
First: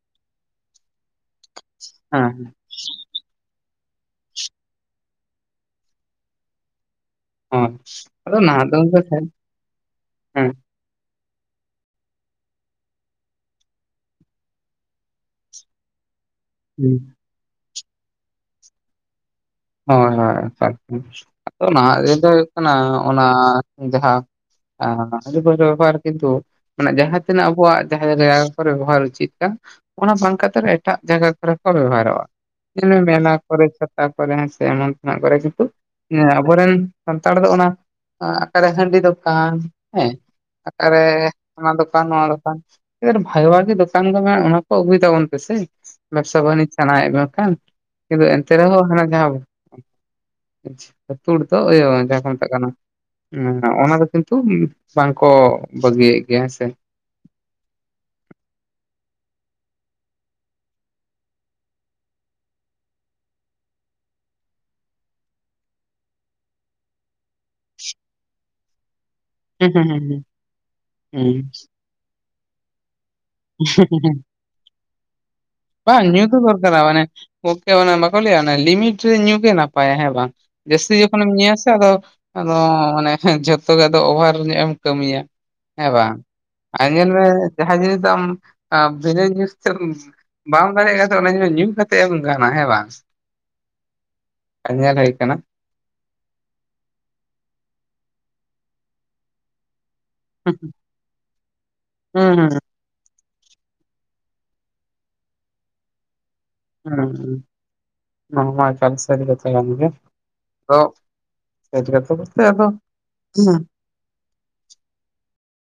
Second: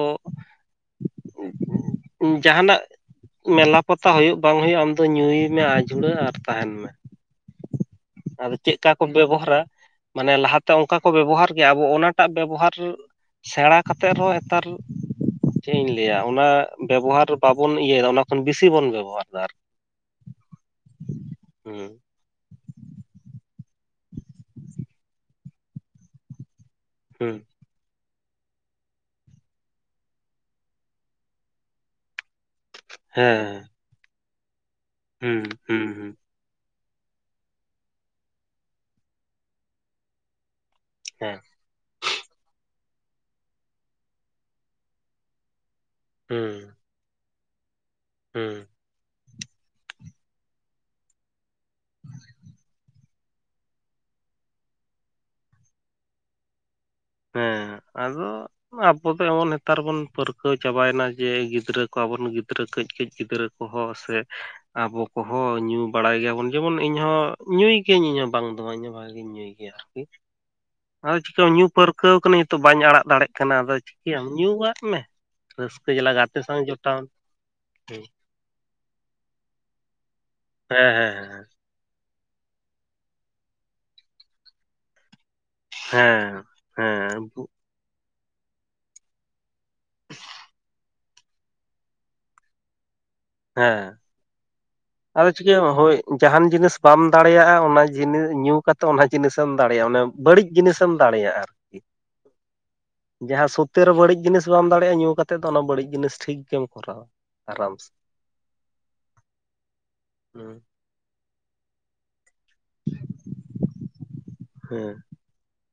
ᱦᱮᱸ ᱡᱟᱦᱟᱱᱟᱜ ᱢᱮᱞᱟ ᱯᱟᱛᱟ ᱦᱳᱭᱳᱜ ᱵᱟᱝ ᱦᱳᱭᱳᱜ ᱟᱢ ᱫᱚ ᱧᱩᱭ ᱢᱮ ᱟᱸᱡᱷᱩᱲᱟᱹ ᱟᱨ ᱛᱟᱦᱮᱸᱱ ᱢᱮ᱾ ᱦᱳᱭ ᱟᱫᱚ ᱱᱟᱦᱟᱜ ᱫᱚ ᱪᱮᱫᱠᱟ ᱜᱚᱝᱠᱮ ᱠᱚ ᱥᱟᱹᱨᱤ ᱵᱮᱵᱚᱦᱟᱨᱟ ᱢᱟᱱᱮ ᱦᱮᱸ ᱞᱟᱦᱟ ᱛᱮ ᱚᱱᱠᱟ ᱠᱚ ᱵᱮᱵᱚᱦᱟᱨ ᱜᱮᱭᱟ ᱟᱵᱚ ᱚᱱᱟᱴᱟᱜ ᱵᱮᱵᱚᱦᱟᱨ ᱥᱮᱬᱟ ᱠᱟᱛᱮᱜ ᱨᱮᱦᱚᱸ ᱦᱮᱸᱛᱟᱨ ᱪᱮᱫ ᱤᱧ ᱞᱟᱹᱭᱟ ᱚᱱᱟ ᱦᱩᱸ ᱵᱮᱵᱚᱦᱟᱨ᱾ ᱵᱟᱵᱚᱱ ᱤᱭᱟᱹᱭᱫᱟ ᱚᱱᱟ ᱠᱷᱚᱱ ᱵᱮᱥᱤ ᱵᱚᱱ ᱵᱮᱵᱚᱦᱟᱨ ᱫᱟ, ᱟᱨ ᱦᱳᱭ ᱦᱳᱭ ᱟᱫᱚ ᱦᱩᱸ ᱱᱟᱦᱟᱜ ᱫᱤᱱ ᱫᱚ ᱠᱟᱱᱟ ᱚᱱᱟ ᱡᱟᱦᱟᱸ ᱦᱟᱺᱰᱤ ᱯᱟᱹᱣᱨᱟᱹ ᱵᱮᱵᱚᱦᱟᱨ ᱠᱤᱱᱛᱩ ᱢᱟᱱᱮ ᱡᱟᱦᱟᱸ ᱦᱩᱸ ᱛᱤᱱᱟᱹᱜ ᱟᱵᱚᱣᱟᱜ ᱡᱟᱦᱟᱸ ᱡᱟᱭᱜᱟ ᱠᱚᱨᱮ ᱵᱮᱵᱚᱦᱟᱨ ᱩᱪᱤᱛ ᱠᱟᱱ, ᱚᱱᱟ ᱵᱟᱝ ᱠᱟᱛᱮ ᱨᱮᱦᱚ ᱮᱴᱟᱜ ᱡᱟᱭᱜᱟ ᱠᱚᱨᱮ ᱠᱚ ᱵᱮᱵᱚᱦᱟᱨᱚᱜᱼᱟ᱾ ᱢᱮᱞᱟ ᱠᱚᱨᱮ ᱦᱮᱸ ᱪᱷᱟᱛᱟ ᱠᱚᱨᱮ ᱦᱮᱸ ᱥᱮ ᱮᱢᱚᱱ ᱛᱮᱢᱟᱱᱜ ᱠᱚᱨᱮ ᱦᱩᱸ ᱠᱤᱱᱛᱩ ᱦᱩᱸ ᱦᱩᱸ ᱟᱵᱚᱨᱮᱱ ᱥᱟᱱᱛᱟᱲ ᱫᱚ ᱚᱱᱟ ᱟᱠᱟᱨᱮ ᱦᱟᱺᱰᱤ ᱫᱚᱠᱟᱱ ᱦᱮᱸ ᱟᱠᱟᱨᱮ ᱦᱮᱸ ᱚᱱᱟ ᱫᱚᱠᱟᱱ ᱱᱚᱣᱟ ᱫᱚᱠᱟᱱ ᱵᱷᱟᱜᱤ ᱵᱷᱟᱜᱤ ᱫᱚᱠᱟᱱ ᱠᱚ ᱢᱮᱱᱟᱜ ᱚᱱᱟ ᱠᱚ ᱟᱹᱜᱩᱭ ᱛᱟᱵᱚᱱ ᱯᱮᱥᱮ᱾ ᱵᱮᱵᱽᱥᱟ ᱦᱩᱸ ᱵᱟᱹᱱᱤᱡᱽ ᱥᱟᱱᱟᱭᱮᱫ ᱢᱮ ᱠᱦᱟᱱ ᱠᱤᱱᱛᱩ ᱮᱱᱛᱮ ᱦᱩᱸ ᱨᱮᱦᱚᱸ ᱦᱟᱱᱟ᱾ ᱡᱟ ᱦᱳᱠ ᱛᱳᱲ ᱫᱚ ᱤᱭᱟᱹ ᱡᱟᱦᱟᱸ ᱠᱚ ᱢᱮᱛᱟᱜ ᱠᱟᱱᱟ᱾ ᱦᱮᱸ ᱚᱱᱟ ᱫᱚ ᱠᱤᱱᱛᱩ ᱵᱟᱝᱠᱚ ᱵᱟᱹᱜᱤᱭᱮᱜ ᱜᱮᱭᱟ ᱦᱮᱸᱥᱮ᱾ ᱦᱮᱸ ᱟᱫᱚ᱾ ᱟᱵᱚ ᱫᱚ ᱮᱢᱚᱱ ᱦᱮᱛᱟᱨ ᱵᱚᱱ ᱯᱟᱹᱨᱠᱟᱹᱣ ᱪᱟᱵᱟᱭᱱᱟ, ᱡᱮ ᱜᱤᱫᱽᱨᱟᱹ ᱠᱚ ᱟᱵᱚᱱ ᱜᱤᱫᱽᱨᱟᱹ ᱠᱟᱹᱡ ᱠᱟᱹᱡ ᱜᱤᱫᱽᱨᱟᱹ ᱠᱚ᱾ ᱠᱚᱦᱚ ᱥᱮ ᱟᱵᱚ ᱠᱚᱦᱚᱸ ᱧᱩ ᱵᱟᱲᱟᱭ ᱜᱮᱭᱟᱭᱵᱚᱱ, ᱡᱮᱢᱚᱱ ᱤᱧᱦᱚᱸ ᱧᱩᱭ ᱜᱤᱭᱟᱹᱧ ᱤᱧᱦᱚ ᱵᱟᱝ ᱫᱚ ᱤᱧ ᱦᱚ ᱵᱷᱟᱹᱜᱮ᱾ ᱧᱩᱭ ᱦᱩᱸ ᱜᱮᱭᱟ ᱦᱩᱸ ᱟᱨᱠᱤ ᱦᱩᱸ ᱟᱫᱚ ᱦᱩᱸ ᱪᱤᱠᱟᱹ ᱧᱩ ᱯᱟᱹᱨᱠᱟᱹᱣ ᱠᱟᱹᱱᱟᱹᱧ ᱱᱤᱛᱚᱜ ᱵᱟᱹᱧ ᱟᱲᱟᱜ ᱫᱟᱲᱮᱜ᱾ ᱠᱟᱱᱟ ᱟᱫᱚ ᱦᱩᱸ ᱦᱩᱸ᱾ ᱪᱤᱠᱟᱹᱭᱟᱢ ᱧᱩᱭᱟᱜ ᱢᱮ᱾ ᱨᱟᱹᱥᱠᱟᱹ ᱵᱟᱝ ᱡᱟᱞᱟ ᱧᱩ ᱫᱚ ᱜᱟᱛᱮ ᱥᱟᱶ ᱫᱚᱨᱠᱟᱨᱟ ᱡᱚᱴᱟᱣ ᱢᱟᱱᱮ ᱜᱚᱢᱠᱮ ᱚᱱᱟ ᱦᱮᱸ ᱵᱟᱠᱚ ᱞᱮᱭᱟ ᱚᱱᱮ ᱞᱤᱢᱤᱴ᱾ ᱧᱩ ᱜᱮ ᱱᱟᱯᱟᱭᱟ ᱦᱮᱸ ᱵᱟᱝ, ᱡᱟᱹᱥᱛᱤ ᱦᱮᱸ ᱡᱚᱠᱦᱚᱱᱮᱢᱟ ᱧᱩᱭᱟ ᱥᱮ᱾ ᱟᱫᱚ ᱟᱫᱚ ᱚᱱᱮ ᱡᱷᱚᱛᱚ ᱜᱮ ᱟᱫᱚ ᱚᱵᱷᱟᱨ ᱧᱚᱜ ᱮᱢ ᱠᱟᱹᱢᱤᱭᱟ᱾ ᱦᱮᱸ ᱵᱟᱝ ᱟᱨ ᱧᱮᱞ ᱢᱮ᱾ ᱛᱟᱢ ᱵᱷ ᱡ ᱛᱮ ᱵᱟᱝ ᱫᱲ [unintelligible] ᱚᱱᱟ ᱡᱤᱱᱤᱥ ᱧᱩ ᱠᱟᱛᱮ ᱮᱢ ᱜᱟᱱᱟ ᱦᱮᱸ ᱵᱟᱝ᱾ ᱦᱮᱸ ᱟᱨ ᱧᱮᱞ ᱦᱩᱭ ᱟᱫᱚ ᱠᱟᱱᱟ ᱪᱤᱠᱟᱹᱭᱟᱢ ᱦᱳᱭ᱾ ᱡᱟᱦᱟᱱ ᱡᱤᱱᱤᱥ ᱵᱟᱢ ᱫᱟᱲᱮᱭᱟᱜᱼᱟ, ᱚᱱᱟ ᱡᱤᱱᱤᱥ ᱧᱩ ᱠᱟᱛᱮᱜ ᱚᱱᱟ ᱡᱤᱱᱤᱥᱮᱢ ᱫᱟᱲᱮᱭᱟᱜᱼᱟ ᱚᱱᱮ᱾ ᱵᱟᱹᱲᱤᱡ ᱡᱤᱱᱤᱥᱮᱢ ᱫᱟᱲᱮᱭᱟᱜᱼᱟ ᱟᱨᱠᱤ᱾ ᱦᱩᱸ ᱦᱩᱸ ᱡᱟᱦᱟᱸ ᱥᱳᱛᱮ ᱨᱮ ᱵᱟᱹᱲᱤᱡ ᱡᱤᱱᱤᱥ ᱵᱟᱢ ᱫᱟᱲᱮᱭᱟᱜᱼᱟ, ᱧᱩ ᱠᱟᱛᱮᱫ ᱫᱚ ᱚᱱᱟ ᱵᱟᱹᱲᱤᱡ ᱡᱤᱱᱤᱥ ᱴᱷᱤᱠ ᱜᱮᱢ ᱦᱩᱸ ᱠᱚᱨᱟᱣᱟ ᱦᱩᱸ, ᱟᱨᱟᱢ ᱥᱮ ᱱᱚᱣᱟ ᱢᱟ ᱮᱠᱟᱞ ᱥᱟᱹᱨᱤ ᱠᱟᱛᱷᱟ ᱠᱟᱱ ᱜᱮᱭᱟ᱾ ᱦᱩᱸ ᱦᱩᱸ᱾ ᱛᱚ [inaudible] ᱛᱮ ᱟᱫᱚ [inaudible] ᱦᱮᱸ᱾